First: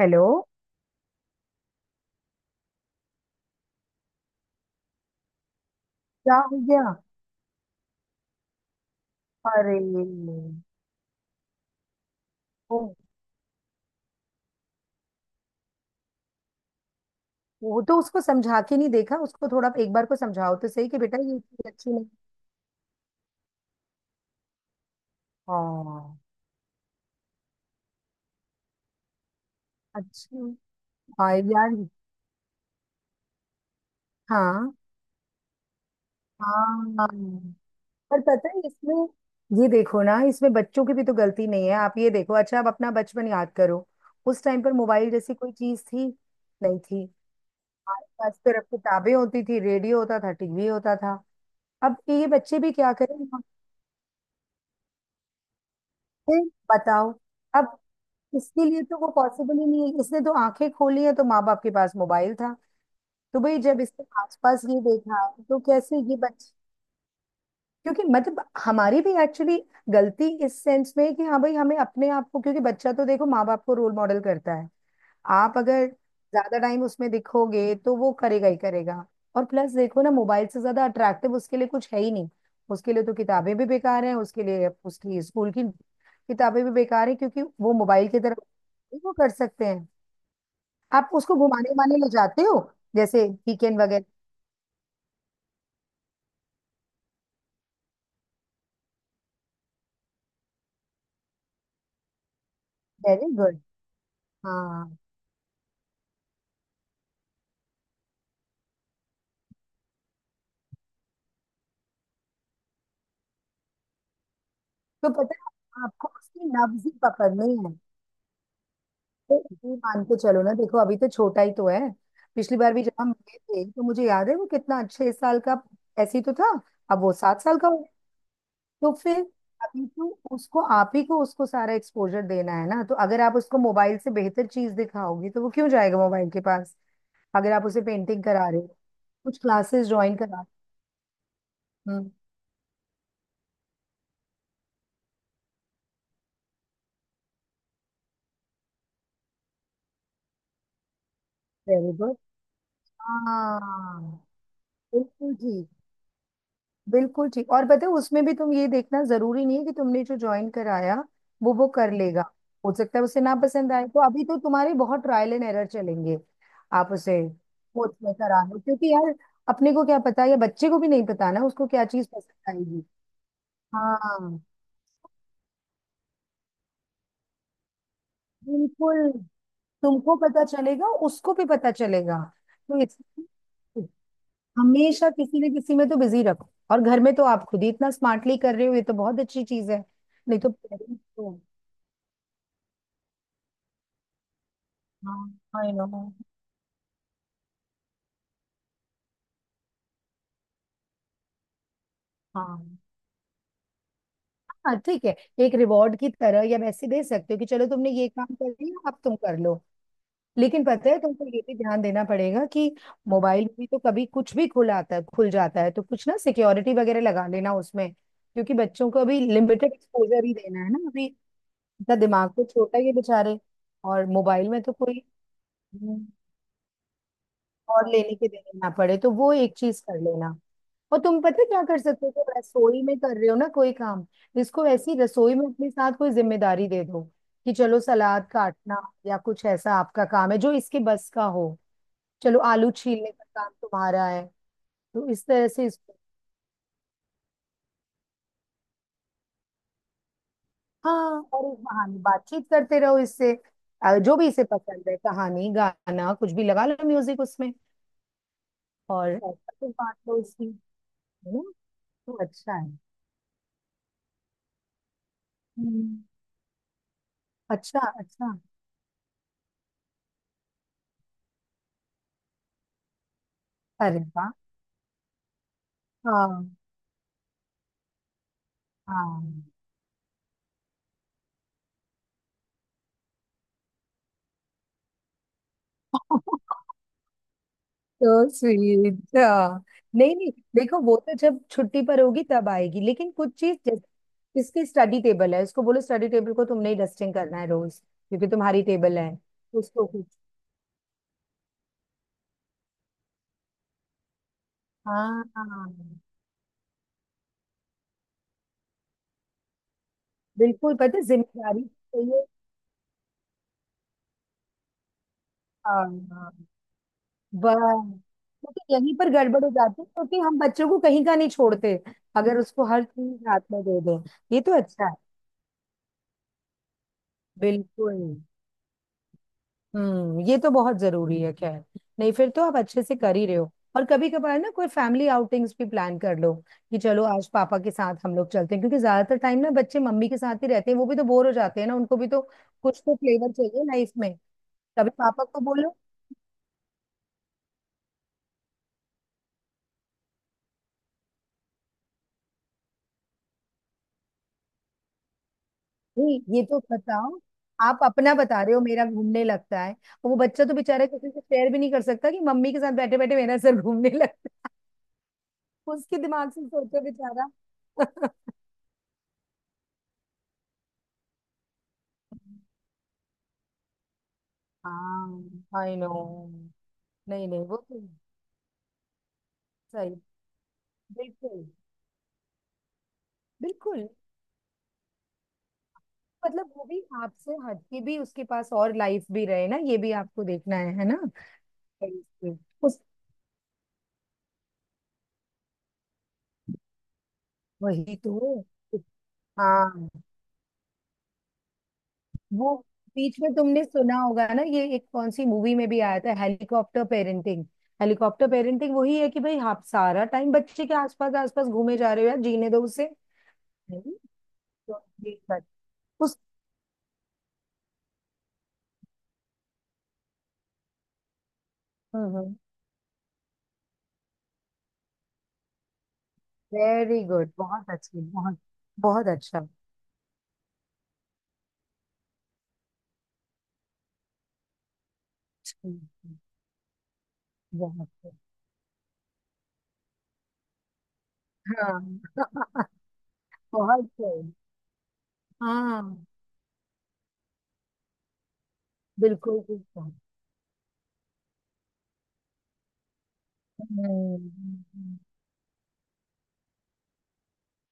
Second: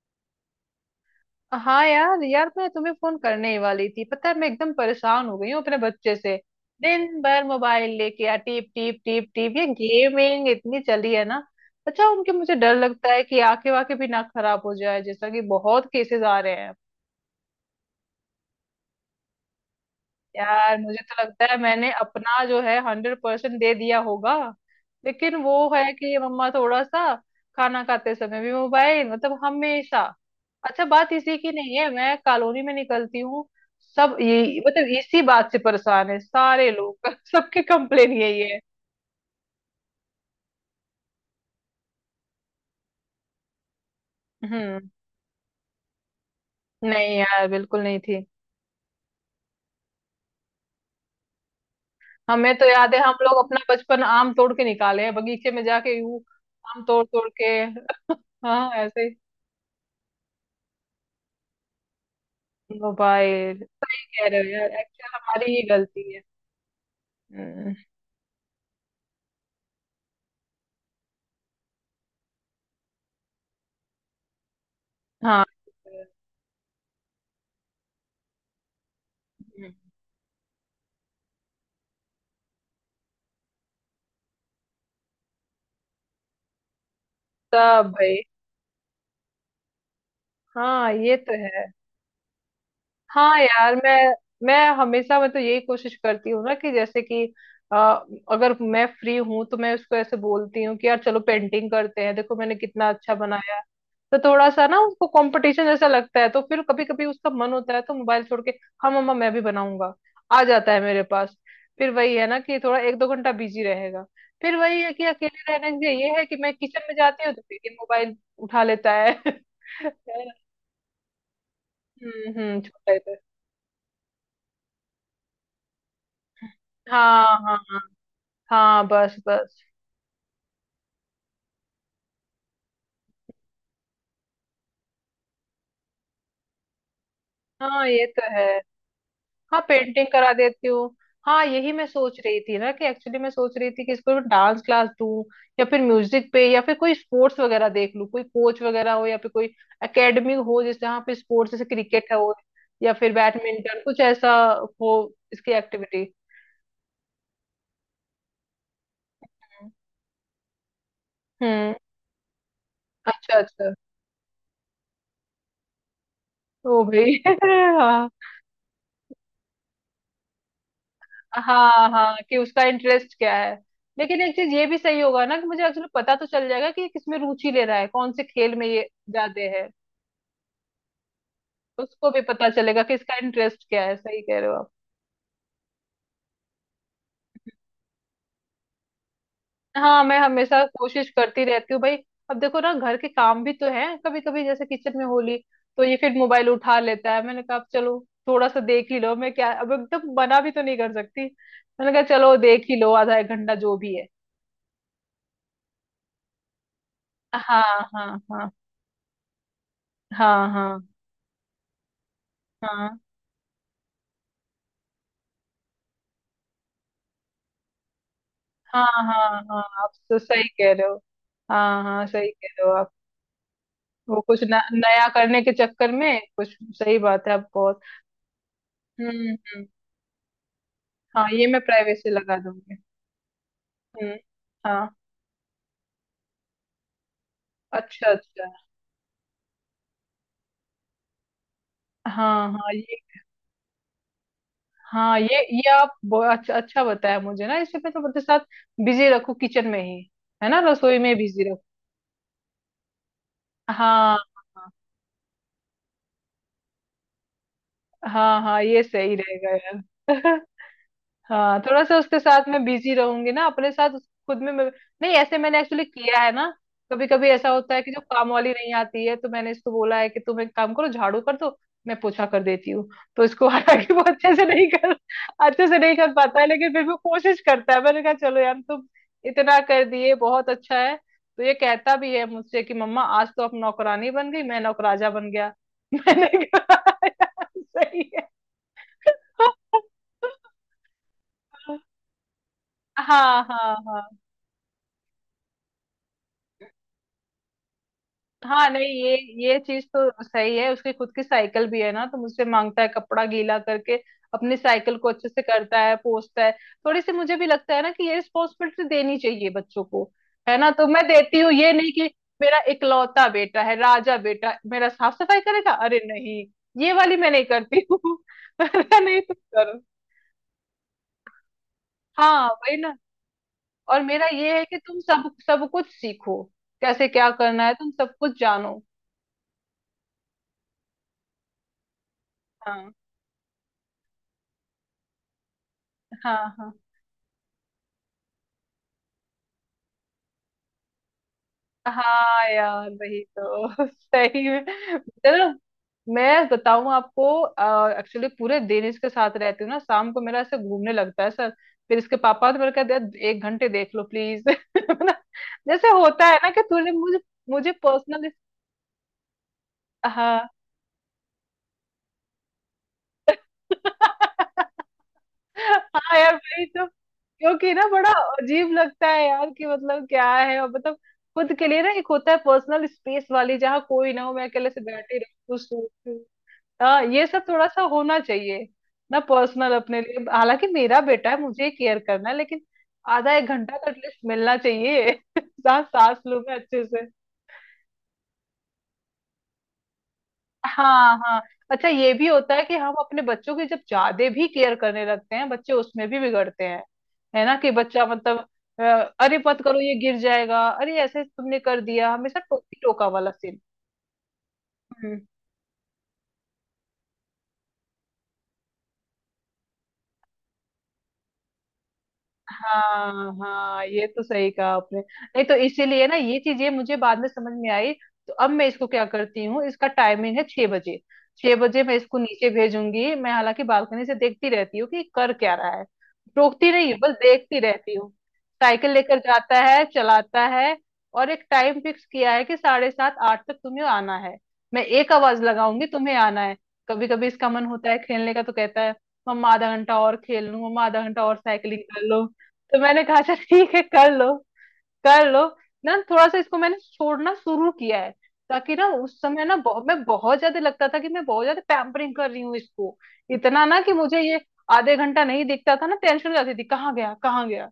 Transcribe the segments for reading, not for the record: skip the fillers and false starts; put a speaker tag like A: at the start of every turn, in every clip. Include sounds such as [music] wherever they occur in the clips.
A: Hello.
B: हाँ यार यार, मैं तुम्हें फोन करने ही वाली थी। पता है, मैं एकदम परेशान हो गई हूँ अपने बच्चे से।
A: क्या हो गया?
B: दिन भर मोबाइल लेके आ टीप टीप टीप टीप, ये
A: अरे।
B: गेमिंग इतनी चली है ना। अच्छा, उनके मुझे डर
A: वो
B: लगता है कि आंखें वाखें भी ना खराब हो जाए, जैसा कि बहुत केसेस आ रहे हैं।
A: वो तो उसको समझा के नहीं देखा, उसको थोड़ा एक बार को समझाओ तो
B: यार,
A: सही कि
B: मुझे
A: बेटा
B: तो
A: ये
B: लगता है
A: चीज
B: मैंने
A: अच्छी नहीं।
B: अपना जो है हंड्रेड परसेंट दे दिया होगा। लेकिन वो है कि ये
A: हाँ।
B: मम्मा थोड़ा सा खाना खाते समय भी मोबाइल, मतलब हमेशा।
A: अच्छा।
B: अच्छा, बात
A: हाँ
B: इसी की
A: यार।
B: नहीं है, मैं कॉलोनी में निकलती हूँ, सब ये
A: हाँ।
B: मतलब इसी बात से परेशान है, सारे
A: हाँ।
B: लोग [laughs] सबकी कंप्लेन
A: पर पता
B: यही है।
A: है इसमें, ये देखो ना, इसमें बच्चों की भी तो गलती नहीं है। आप ये देखो। अच्छा आप अपना बचपन याद करो, उस टाइम पर
B: हम्म।
A: मोबाइल जैसी कोई चीज थी? नहीं थी।
B: नहीं यार, बिल्कुल नहीं
A: हमारे
B: थी।
A: पास सिर्फ किताबें होती थी, रेडियो होता था, टीवी होता था। अब ये
B: हमें
A: बच्चे
B: तो
A: भी क्या
B: याद है, हम
A: करें?
B: लोग अपना बचपन आम तोड़ के निकाले हैं बगीचे में जाके, यूं
A: फिर
B: आम तोड़
A: बताओ।
B: तोड़ के
A: अब
B: [laughs]
A: इसके
B: हाँ
A: लिए तो
B: ऐसे।
A: वो पॉसिबल ही नहीं है, इसने तो आंखें खोली है तो माँ बाप के पास मोबाइल था। तो भाई
B: मोबाइल,
A: जब
B: सही
A: इसने
B: कह रहे हो
A: आसपास
B: यार,
A: ये
B: एक्चुअल
A: देखा
B: हमारी
A: तो
B: ही
A: कैसे
B: गलती
A: ये
B: है।
A: बच।
B: हम्म।
A: क्योंकि मतलब हमारी भी एक्चुअली गलती इस सेंस में है कि हाँ भाई हमें अपने आप को, क्योंकि बच्चा तो देखो माँ बाप को रोल मॉडल करता है।
B: हाँ।
A: आप अगर ज्यादा टाइम उसमें दिखोगे तो वो करेगा ही करेगा। और प्लस
B: हम्म।
A: देखो ना, मोबाइल से ज्यादा अट्रैक्टिव उसके लिए कुछ है ही नहीं। उसके लिए तो किताबें भी बेकार हैं, उसके लिए उसकी स्कूल की किताबें भी बेकार है क्योंकि वो
B: सब
A: मोबाइल की
B: भाई।
A: तरफ। नहीं वो कर सकते हैं।
B: हाँ,
A: आप
B: ये तो
A: उसको
B: है।
A: घुमाने उमाने ले जाते हो, जैसे
B: हाँ यार,
A: वीकेंड
B: मैं
A: वगैरह?
B: मैं हमेशा मतलब यही कोशिश करती हूँ ना कि जैसे कि अ, अगर मैं फ्री हूँ तो मैं उसको ऐसे बोलती हूँ कि यार चलो पेंटिंग करते हैं, देखो मैंने कितना अच्छा
A: वेरी
B: बनाया।
A: गुड।
B: तो थोड़ा सा ना
A: हाँ।
B: उसको कंपटीशन जैसा लगता है, तो फिर कभी कभी उसका मन होता है तो मोबाइल छोड़ के "हाँ मम्मा मैं भी बनाऊंगा" आ जाता है मेरे पास। फिर वही है ना कि थोड़ा एक दो घंटा बिजी रहेगा। फिर वही है कि
A: तो पता
B: अकेले रहने
A: है
B: से
A: आपको
B: ये है कि
A: उसकी
B: मैं किचन
A: नब्ज ही
B: में जाती हूँ तो
A: पकड़नी
B: फिर ये
A: है।
B: मोबाइल उठा लेता है [laughs]
A: तो ये मान के चलो ना, देखो अभी तो छोटा ही तो है। पिछली
B: हम्म,
A: बार भी
B: छोटा
A: जब
B: ही
A: हम
B: तो।
A: मिले थे तो मुझे याद है वो कितना 6 साल का ऐसे ही तो था। अब वो
B: हाँ
A: सात
B: हाँ
A: साल का हो
B: हाँ।
A: गया।
B: हाँ
A: तो
B: बस
A: फिर
B: बस।
A: अभी तो उसको आप ही को उसको सारा एक्सपोजर देना है ना, तो अगर आप उसको मोबाइल से बेहतर चीज दिखाओगे तो वो क्यों जाएगा मोबाइल के पास? अगर आप उसे
B: हाँ, ये तो
A: पेंटिंग
B: है।
A: करा रहे हो, कुछ
B: हाँ,
A: क्लासेस
B: पेंटिंग
A: ज्वाइन
B: करा
A: करा।
B: देती हूँ। हाँ, यही मैं
A: हम्म।
B: सोच रही थी ना कि एक्चुअली मैं सोच रही थी कि इसको डांस क्लास दूँ, या फिर म्यूजिक पे, या फिर कोई स्पोर्ट्स वगैरह देख लूँ, कोई कोच वगैरह हो या फिर कोई एकेडमी हो, जैसे यहाँ पे स्पोर्ट्स जैसे
A: वेरी
B: क्रिकेट
A: गुड।
B: है हो, या फिर बैडमिंटन कुछ
A: हाँ।
B: ऐसा हो,
A: बिल्कुल
B: इसकी
A: ठीक।
B: एक्टिविटी।
A: बिल्कुल ठीक और पता है उसमें भी तुम ये देखना जरूरी नहीं है कि तुमने जो ज्वाइन कराया वो
B: हम्म।
A: कर लेगा। हो सकता है उसे ना
B: अच्छा अच्छा।
A: पसंद आए, तो अभी तो तुम्हारे बहुत ट्रायल एंड एरर चलेंगे।
B: ओ
A: आप
B: भाई
A: उसे कोच में
B: [laughs]
A: करा लो क्योंकि यार अपने को क्या पता, या बच्चे को भी नहीं पता
B: हाँ
A: ना उसको क्या
B: हाँ
A: चीज
B: हाँ, कि
A: पसंद
B: उसका
A: आएगी।
B: इंटरेस्ट क्या है। लेकिन एक
A: हाँ।
B: चीज ये भी सही होगा ना कि मुझे एक्चुअली पता तो चल जाएगा कि ये किसमें रुचि ले रहा है, कौन से खेल में ये
A: बिल्कुल।
B: ज्यादा है।
A: तुमको पता चलेगा, उसको भी पता
B: उसको
A: चलेगा।
B: भी पता चलेगा
A: तो
B: कि
A: इस-
B: इसका इंटरेस्ट क्या है, सही कह रहे हो आप।
A: हमेशा किसी न किसी में तो बिजी रखो, और घर में तो आप खुद ही इतना स्मार्टली कर रहे हो, ये तो बहुत अच्छी चीज है।
B: हाँ, मैं
A: नहीं तो
B: हमेशा
A: पेरेंट्स
B: कोशिश
A: तो।
B: करती रहती हूँ भाई। अब देखो ना घर के काम भी तो हैं, कभी कभी जैसे किचन में
A: हाँ
B: होली,
A: आई
B: तो
A: नो।
B: ये फिर मोबाइल उठा लेता है। मैंने कहा अब चलो, थोड़ा सा देख ही लो, मैं क्या अब एकदम मना भी तो नहीं कर सकती। मैंने कहा चलो देख ही
A: हाँ
B: लो, आधा एक घंटा जो भी है।
A: हाँ ठीक है। एक रिवॉर्ड की तरह या वैसे दे सकते हो कि
B: हाँ
A: चलो तुमने ये
B: हाँ
A: काम कर
B: हाँ
A: लिया अब तुम कर लो।
B: हाँ
A: लेकिन
B: हाँ
A: पता है तुमको ये भी ध्यान देना पड़ेगा कि
B: हाँ
A: मोबाइल में भी तो कभी कुछ भी खुल आता है, खुल जाता है, तो कुछ ना सिक्योरिटी वगैरह लगा लेना उसमें क्योंकि
B: हाँ
A: बच्चों को अभी
B: हाँ हाँ,
A: लिमिटेड
B: आप तो
A: एक्सपोजर ही
B: सही
A: देना है
B: कह
A: ना,
B: रहे हो।
A: अभी
B: हाँ
A: इनका
B: हाँ,
A: दिमाग
B: सही
A: तो
B: कह रहे हो
A: छोटा ही
B: आप।
A: है बेचारे। और
B: वो कुछ
A: मोबाइल
B: न,
A: में तो कोई
B: नया करने के चक्कर
A: हम्म,
B: में, कुछ सही बात है आप बहुत।
A: और लेने के देने ना पड़े, तो
B: हम्म।
A: वो एक
B: हम्म।
A: चीज कर लेना। और तुम
B: हाँ,
A: पता
B: ये
A: है
B: मैं
A: क्या कर सकते
B: प्राइवेसी
A: हो, तुम
B: लगा दूंगी।
A: रसोई में कर रहे हो ना कोई काम,
B: हम्म।
A: इसको
B: हाँ।
A: वैसी रसोई में अपने साथ कोई जिम्मेदारी दे दो कि चलो
B: अच्छा
A: सलाद
B: अच्छा।
A: काटना, या कुछ ऐसा आपका काम है जो इसके बस का हो। चलो
B: हाँ हाँ
A: आलू
B: ये।
A: छीलने का काम तुम्हारा है। तो
B: हाँ
A: इस
B: ये
A: तरह से
B: ये
A: इसको।
B: आप अच्छा अच्छा बताया मुझे ना, इसे मैं तो अपने साथ बिजी रखूं किचन में ही, है ना, रसोई में
A: हाँ,
B: बिजी
A: और
B: रखूं।
A: इस बहाने बातचीत करते रहो इससे।
B: हाँ
A: जो भी इसे
B: हाँ
A: पसंद है कहानी गाना, कुछ भी लगा लो म्यूजिक उसमें।
B: हाँ। हाँ, ये
A: और
B: सही
A: ऐसा
B: रहेगा
A: कुछ
B: यार
A: बांट लो
B: [laughs]
A: इसकी, है ना?
B: हाँ थोड़ा सा
A: तो
B: उसके साथ
A: अच्छा
B: मैं
A: है।
B: बिजी रहूंगी ना, अपने साथ खुद में मैं। नहीं ऐसे मैंने एक्चुअली
A: हम्म।
B: किया है ना। कभी कभी ऐसा होता
A: अच्छा
B: है कि जो काम
A: अच्छा।
B: वाली नहीं आती है, तो मैंने इसको बोला है कि तुम एक काम करो, झाड़ू कर दो, मैं पोछा कर देती हूँ। तो इसको [laughs] हालांकि
A: अरे
B: वो
A: वाह।
B: अच्छे से नहीं कर, अच्छे से नहीं कर पाता है,
A: हाँ
B: लेकिन फिर भी वो कोशिश करता है। मैंने कहा चलो यार, तुम
A: हाँ।
B: इतना कर दिए बहुत अच्छा है। तो ये कहता भी है मुझसे कि "मम्मा आज तो आप नौकरानी बन गई, मैं नौकराजा बन गया" [laughs] मैंने कहा "यार, सही है"
A: तो स्वीट। हाँ। नहीं नहीं, देखो वो तो जब छुट्टी
B: [laughs]
A: पर होगी तब आएगी, लेकिन कुछ
B: हाँ
A: चीज
B: हाँ हाँ।
A: जैसे इसकी स्टडी टेबल है उसको बोलो स्टडी टेबल को तुमने ही डस्टिंग करना है रोज। क्योंकि तुम्हारी
B: हाँ, नहीं
A: टेबल है।
B: ये चीज
A: उसको कुछ।
B: तो सही है, उसकी खुद की साइकिल भी है ना, तो मुझसे मांगता है कपड़ा गीला करके अपनी साइकिल को
A: हाँ
B: अच्छे से
A: हाँ।
B: करता है, पोंछता है। थोड़ी सी मुझे भी लगता है ना कि ये रिस्पॉन्सिबिलिटी देनी चाहिए बच्चों को, है ना,
A: बिल्कुल
B: तो
A: पता
B: मैं
A: है,
B: देती हूँ।
A: जिम्मेदारी
B: ये नहीं कि
A: चाहिए।
B: मेरा इकलौता बेटा है, राजा बेटा मेरा साफ सफाई करेगा,
A: हाँ
B: अरे
A: हाँ,
B: नहीं, ये वाली मैं नहीं करती हूँ
A: बस
B: [laughs]
A: क्योंकि यहीं पर
B: नहीं तुम
A: गड़बड़ हो
B: करो।
A: जाती है क्योंकि हम बच्चों को कहीं का नहीं छोड़ते, अगर
B: हाँ
A: उसको
B: वही
A: हर
B: ना।
A: चीज हाथ में दे दें।
B: और मेरा
A: ये तो
B: ये है कि
A: अच्छा है।
B: तुम सब सब कुछ सीखो, कैसे क्या करना है, तुम
A: बिल्कुल।
B: सब कुछ जानो।
A: ये तो बहुत जरूरी है खैर। नहीं फिर तो आप अच्छे
B: हाँ।
A: से कर ही रहे हो। और कभी कभार ना कोई फैमिली आउटिंग्स भी प्लान कर लो,
B: हाँ हाँ
A: कि चलो आज पापा के साथ हम लोग चलते हैं, क्योंकि ज्यादातर टाइम ना बच्चे मम्मी के साथ ही रहते हैं, वो भी तो बोर हो जाते हैं ना, उनको भी तो
B: हाँ।
A: कुछ
B: यार,
A: तो
B: वही
A: फ्लेवर चाहिए
B: तो [laughs]
A: लाइफ में।
B: सही में।
A: कभी पापा को
B: चलो
A: बोलो।
B: मैं बताऊं आपको, एक्चुअली पूरे दिन इसके साथ रहती हूँ ना, शाम को मेरा ऐसे घूमने लगता है सर। फिर इसके पापा तो मेरे कहते हैं "एक घंटे देख लो प्लीज" [laughs] ना, जैसे
A: नहीं
B: होता है
A: ये
B: ना
A: तो
B: कि तुझे मुझे
A: बताओ,
B: मुझे
A: आप अपना
B: पर्सनली।
A: बता रहे हो मेरा घूमने लगता है, वो बच्चा
B: हाँ
A: तो बेचारा किसी से शेयर भी नहीं कर सकता कि मम्मी के साथ बैठे बैठे मेरा सर घूमने [laughs] लगता
B: [laughs]
A: है। उसके
B: हाँ
A: दिमाग
B: यार
A: से
B: वही
A: सोचो
B: तो,
A: बेचारा।
B: क्योंकि ना
A: [laughs]
B: बड़ा अजीब लगता है यार कि मतलब क्या है, और मतलब खुद के लिए ना एक होता है पर्सनल स्पेस वाली, जहाँ कोई ना हो, मैं अकेले से बैठी रहूँ,
A: हाँ
B: कुछ
A: आई नो।
B: सोचूं। हाँ ये
A: नहीं नहीं
B: सब
A: वो
B: थोड़ा
A: तो।
B: सा होना चाहिए ना, पर्सनल अपने
A: सही।
B: लिए, हालांकि मेरा बेटा है,
A: बिल्कुल
B: मुझे केयर करना है, लेकिन आधा एक घंटा
A: बिल्कुल।
B: तो एटलीस्ट मिलना चाहिए [laughs] साथ सांस लूँ
A: मतलब
B: मैं
A: वो भी
B: अच्छे से।
A: आपसे हटके भी उसके पास और लाइफ भी रहे ना, ये भी आपको देखना है ना?
B: हाँ हाँ। अच्छा, ये भी
A: बिल्कुल।
B: होता है कि
A: उस
B: हम अपने बच्चों की जब ज्यादा भी केयर करने लगते हैं, बच्चे उसमें भी बिगड़ते हैं, है ना, कि
A: वही
B: बच्चा मतलब
A: तो।
B: अ, अरे मत करो
A: हाँ,
B: ये गिर जाएगा, अरे ऐसे तुमने कर दिया, हमेशा
A: वो
B: टोकी टोका
A: बीच
B: वाला
A: में
B: सीन।
A: तुमने सुना होगा ना ये एक कौन सी मूवी में भी आया था, हेलीकॉप्टर पेरेंटिंग। हेलीकॉप्टर पेरेंटिंग वही है कि भाई आप सारा टाइम बच्चे के आसपास आसपास घूमे जा रहे हो, यार जीने दो उसे।
B: हाँ हाँ,
A: नहीं,
B: ये तो सही कहा
A: तो
B: आपने,
A: ये
B: नहीं
A: बात-
B: तो इसीलिए ना
A: उस
B: ये चीजें मुझे बाद में समझ में आई तो अब मैं इसको क्या करती हूँ, इसका टाइमिंग है छह बजे, छह बजे मैं इसको नीचे भेजूंगी। मैं हालांकि बालकनी से देखती रहती हूँ कि कर क्या रहा है, टोकती नहीं,
A: वेरी
B: बस
A: गुड।
B: देखती
A: बहुत
B: रहती
A: अच्छी,
B: हूँ।
A: बहुत
B: साइकिल
A: बहुत
B: लेकर
A: अच्छा।
B: जाता है, चलाता है। और एक टाइम फिक्स किया है कि साढ़े सात आठ तक तुम्हें आना है, मैं एक आवाज लगाऊंगी, तुम्हें आना है। कभी कभी इसका मन
A: बहुत
B: होता है
A: सही।
B: खेलने का तो कहता है "मम्मा आधा घंटा और खेल लूं, मम्मा आधा घंटा और
A: हाँ।
B: साइकिलिंग कर लो"।
A: [laughs]
B: तो मैंने कहा अच्छा ठीक है,
A: बहुत सही।
B: कर लो ना,
A: हाँ।
B: थोड़ा सा इसको मैंने छोड़ना शुरू किया है। ताकि ना उस
A: बिल्कुल
B: समय ना बहुत,
A: बिल्कुल।
B: मैं बहुत ज्यादा लगता था कि मैं बहुत ज्यादा पैम्परिंग कर रही हूँ इसको, इतना ना कि मुझे ये आधे
A: हम्म,
B: घंटा नहीं दिखता था ना, टेंशन हो जाती थी कहाँ गया कहाँ गया।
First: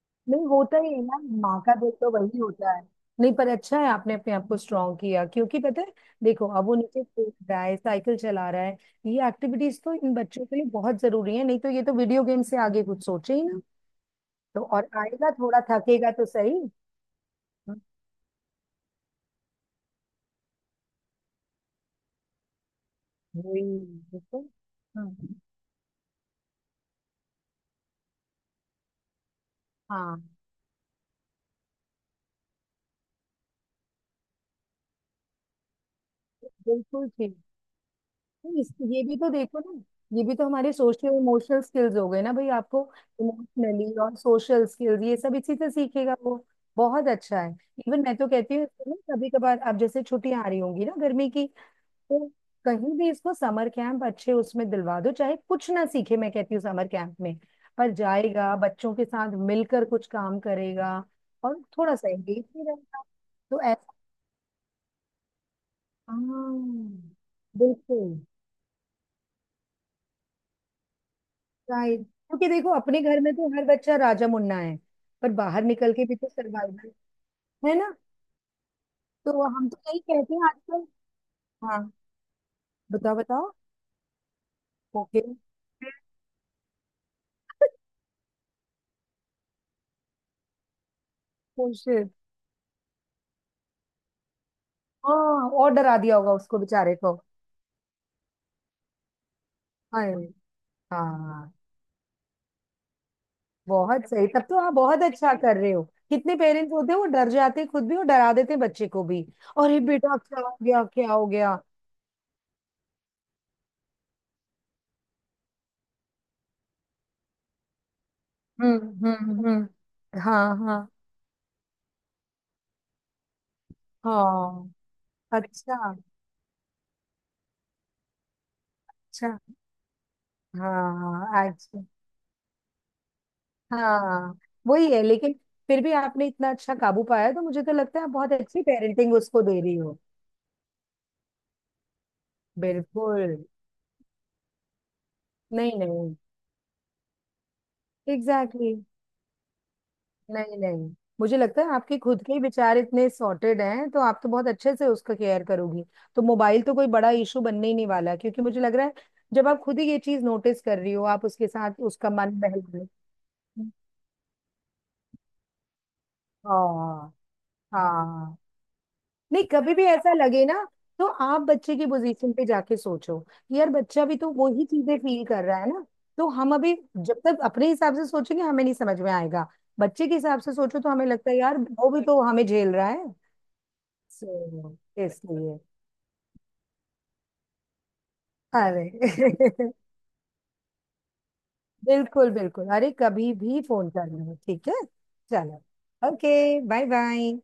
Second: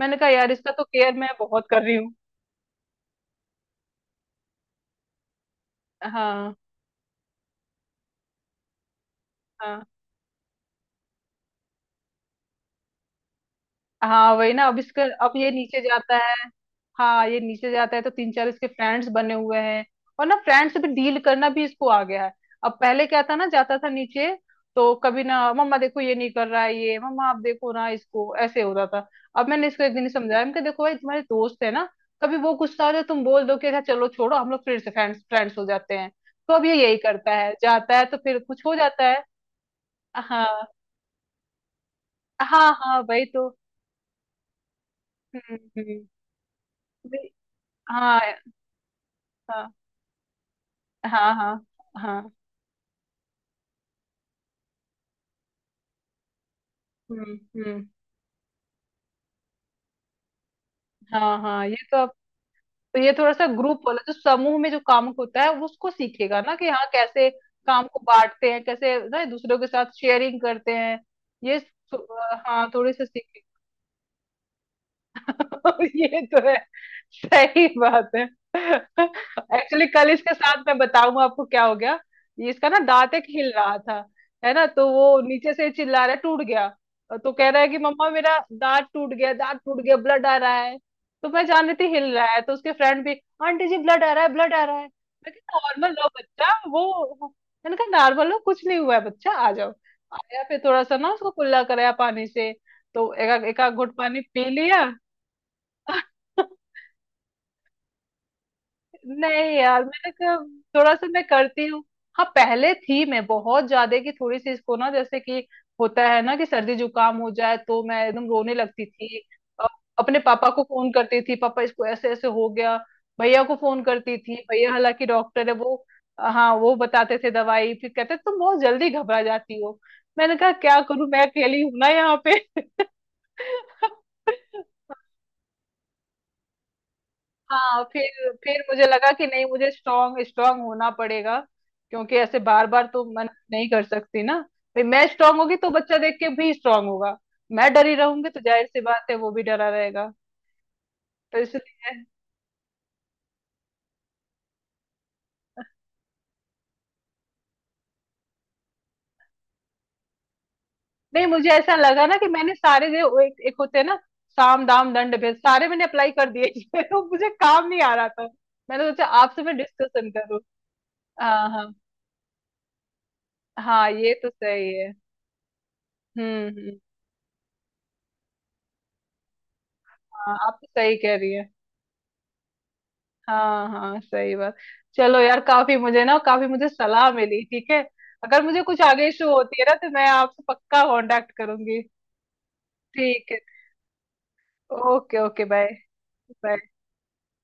B: मैंने कहा
A: नहीं
B: यार इसका
A: होता
B: तो
A: ही है
B: केयर
A: ना,
B: मैं
A: माँ
B: बहुत
A: का
B: कर
A: दिल
B: रही
A: तो
B: हूँ।
A: वही होता है। नहीं पर अच्छा है आपने अपने आप को स्ट्रांग किया, क्योंकि पता है देखो
B: हाँ।
A: अब वो नीचे कूद रहा है, साइकिल चला रहा है। ये एक्टिविटीज
B: हाँ
A: तो इन बच्चों के लिए बहुत जरूरी है, नहीं तो ये तो वीडियो गेम से आगे कुछ सोचे ही ना।
B: हाँ वही
A: तो
B: ना, अब
A: और
B: इसका
A: आएगा
B: अब ये
A: थोड़ा
B: नीचे
A: थकेगा
B: जाता
A: तो
B: है।
A: सही।
B: हाँ ये नीचे
A: हाँ,
B: जाता है तो तीन चार इसके फ्रेंड्स बने हुए हैं, और ना फ्रेंड्स से भी डील करना भी इसको आ गया है। अब पहले क्या था ना,
A: वही।
B: जाता था नीचे
A: बिल्कुल।
B: तो
A: हाँ
B: कभी ना "मम्मा देखो ये नहीं कर रहा है, ये मम्मा आप देखो ना इसको" ऐसे होता था। अब मैंने इसको एक दिन
A: हाँ।
B: समझाया, मैंने कहा देखो भाई तुम्हारे दोस्त है ना, कभी वो गुस्सा हो जाए तुम बोल दो कि "अच्छा चलो छोड़ो हम लोग फिर से फ्रेंड्स फ्रेंड्स हो जाते हैं"। तो अब ये यही
A: बिल्कुल
B: करता
A: ठीक।
B: है, जाता है तो फिर कुछ हो
A: ये
B: जाता
A: भी
B: है।
A: तो देखो ना, ये भी तो
B: हाँ
A: हमारे सोशल इमोशनल स्किल्स हो गए ना भाई
B: हाँ।
A: आपको।
B: हाँ वही तो।
A: इमोशनली और सोशल स्किल्स ये सब इसी से
B: हम्म।
A: सीखेगा वो। बहुत
B: वही-।
A: अच्छा है। इवन मैं
B: हाँ
A: तो कहती हूँ इसको ना, कभी कभार
B: हाँ
A: आप जैसे छुट्टियां आ रही होंगी ना गर्मी
B: हाँ
A: की,
B: हाँ
A: तो
B: हाँ।
A: कहीं भी इसको समर कैंप अच्छे उसमें दिलवा दो। चाहे कुछ ना सीखे, मैं कहती हूँ, समर कैंप
B: हम्म
A: में
B: हम्म।
A: पर जाएगा, बच्चों के साथ मिलकर कुछ काम करेगा,
B: हाँ
A: और
B: हाँ, ये
A: थोड़ा
B: तो
A: सा
B: अब।
A: एंगेज भी
B: तो
A: रहेगा।
B: ये थोड़ा सा
A: तो
B: ग्रुप
A: ऐसा।
B: वाला, जो समूह में जो काम होता है वो उसको सीखेगा ना कि हाँ
A: हाँ।
B: कैसे काम को
A: बिल्कुल।
B: बांटते हैं, कैसे ना दूसरों के साथ शेयरिंग करते हैं, ये
A: राइट,
B: स-
A: क्योंकि
B: हाँ
A: देखो
B: थोड़ी
A: अपने
B: सी
A: घर में
B: सीख
A: तो हर बच्चा राजा मुन्ना है, पर बाहर
B: [laughs]
A: निकल के भी
B: ये
A: तो
B: तो है,
A: सर्वाइवल
B: सही
A: है ना।
B: बात है।
A: तो हम तो
B: एक्चुअली
A: यही
B: कल इसके
A: कहते हैं
B: साथ, मैं
A: आजकल।
B: बताऊं आपको क्या हो
A: हाँ,
B: गया, ये इसका ना दांत
A: बताओ
B: एक हिल
A: बताओ।
B: रहा था, है ना, तो वो
A: ओके।
B: नीचे से चिल्ला रहा है "टूट गया", तो कह रहा है कि "मम्मा मेरा दांत टूट गया, दांत टूट गया, ब्लड आ रहा है"। तो मैं जान रही थी
A: शिट।
B: हिल रहा है, तो उसके फ्रेंड भी "आंटी जी ब्लड आ रहा है, ब्लड आ रहा है"। मैं
A: हाँ, और
B: नॉर्मल,
A: डरा
B: लो
A: दिया होगा
B: बच्चा
A: उसको बेचारे को।
B: वो। मैंने कहा "नॉर्मल हो, कुछ नहीं हुआ है बच्चा, आ जाओ"।
A: हाय।
B: आया, फिर थोड़ा सा ना उसको
A: हाँ,
B: कुल्ला कराया पानी से, तो एक एक आध घुट
A: बहुत
B: पानी
A: सही, तब
B: पी
A: तो आप
B: लिया
A: बहुत अच्छा कर रहे हो। कितने पेरेंट्स
B: [laughs]
A: होते हैं वो डर जाते हैं खुद भी, और डरा देते हैं बच्चे को भी,
B: नहीं
A: अरे
B: यार, मैंने
A: बेटा
B: कहा
A: क्या हो गया
B: थोड़ा सा
A: क्या
B: मैं
A: हो गया।
B: करती हूँ। हाँ पहले थी मैं बहुत ज्यादा, कि थोड़ी सी इसको ना, जैसे कि होता है ना कि सर्दी जुकाम हो जाए तो मैं एकदम रोने लगती थी। अ- अपने पापा
A: हाँ
B: को
A: हाँ।
B: फोन करती थी "पापा इसको ऐसे ऐसे हो गया", भैया को फोन करती थी
A: हाँ
B: भैया, हालांकि डॉक्टर है वो।
A: अच्छा।
B: हाँ वो बताते थे दवाई, फिर कहते "तुम बहुत जल्दी घबरा
A: अच्छा।
B: जाती हो"। मैंने कहा क्या करूं, मैं
A: हाँ।
B: अकेली हूं
A: अच्छा।
B: ना यहाँ पे
A: हाँ
B: [laughs]
A: वही है लेकिन फिर भी आपने इतना अच्छा काबू पाया, तो मुझे तो
B: हाँ
A: लगता है आप
B: फिर
A: बहुत
B: फिर
A: अच्छी
B: मुझे लगा
A: पेरेंटिंग
B: कि
A: उसको
B: नहीं,
A: दे
B: मुझे
A: रही हो।
B: स्ट्रांग स्ट्रांग होना पड़ेगा, क्योंकि ऐसे बार बार तो मन
A: बिल्कुल।
B: नहीं कर सकती ना भाई, मैं स्ट्रांग होगी तो
A: नहीं
B: बच्चा देख
A: नहीं।
B: के भी स्ट्रांग होगा, मैं डरी रहूंगी तो जाहिर
A: एग्जैक्टली
B: सी
A: exactly.
B: बात है वो भी डरा रहेगा।
A: नहीं नहीं,
B: तो
A: मुझे लगता है आपके
B: इसलिए
A: खुद के ही विचार इतने सॉर्टेड हैं, तो आप तो बहुत अच्छे से उसका केयर करोगी। तो मोबाइल तो कोई बड़ा इशू बनने ही नहीं वाला, क्योंकि मुझे लग रहा है जब आप खुद ही ये चीज नोटिस कर रही हो,
B: नहीं,
A: आप उसके
B: मुझे ऐसा
A: साथ
B: लगा
A: उसका
B: ना कि
A: मन
B: मैंने
A: बहल रहे
B: सारे
A: हो।
B: जो वो एक होते हैं ना, साम दाम दंड भेद, सारे मैंने अप्लाई कर दिए [laughs] तो
A: हाँ।
B: मुझे काम नहीं आ रहा था।
A: हाँ।
B: मैंने सोचा आपसे
A: नहीं
B: मैं
A: कभी भी
B: डिस्कशन
A: ऐसा
B: करूँ।
A: लगे ना, तो आप
B: हाँ हाँ
A: बच्चे की पोजीशन पे जाके सोचो कि यार
B: हाँ,
A: बच्चा
B: ये
A: भी
B: तो
A: तो वही
B: सही है।
A: चीजें फील कर रहा है ना। तो हम अभी
B: हम्म।
A: जब तक अपने हिसाब से सोचेंगे हमें नहीं समझ में आएगा, बच्चे के
B: हाँ,
A: हिसाब से
B: आप तो
A: सोचो तो
B: सही
A: हमें
B: कह रही
A: लगता है
B: हैं,
A: यार वो भी तो हमें झेल रहा है।
B: हाँ हाँ, सही बात।
A: सो
B: चलो यार,
A: इसलिए।
B: काफी मुझे ना काफी मुझे सलाह मिली, ठीक है, अगर मुझे कुछ
A: अरे
B: आगे इशू होती है ना तो मैं आपसे पक्का कांटेक्ट करूंगी।
A: [laughs] बिल्कुल बिल्कुल। अरे
B: ठीक
A: कभी
B: है।
A: भी फोन करना, ठीक है।
B: ओके ओके,
A: चलो।
B: Bye.
A: Okay.
B: Bye.
A: Bye. Bye.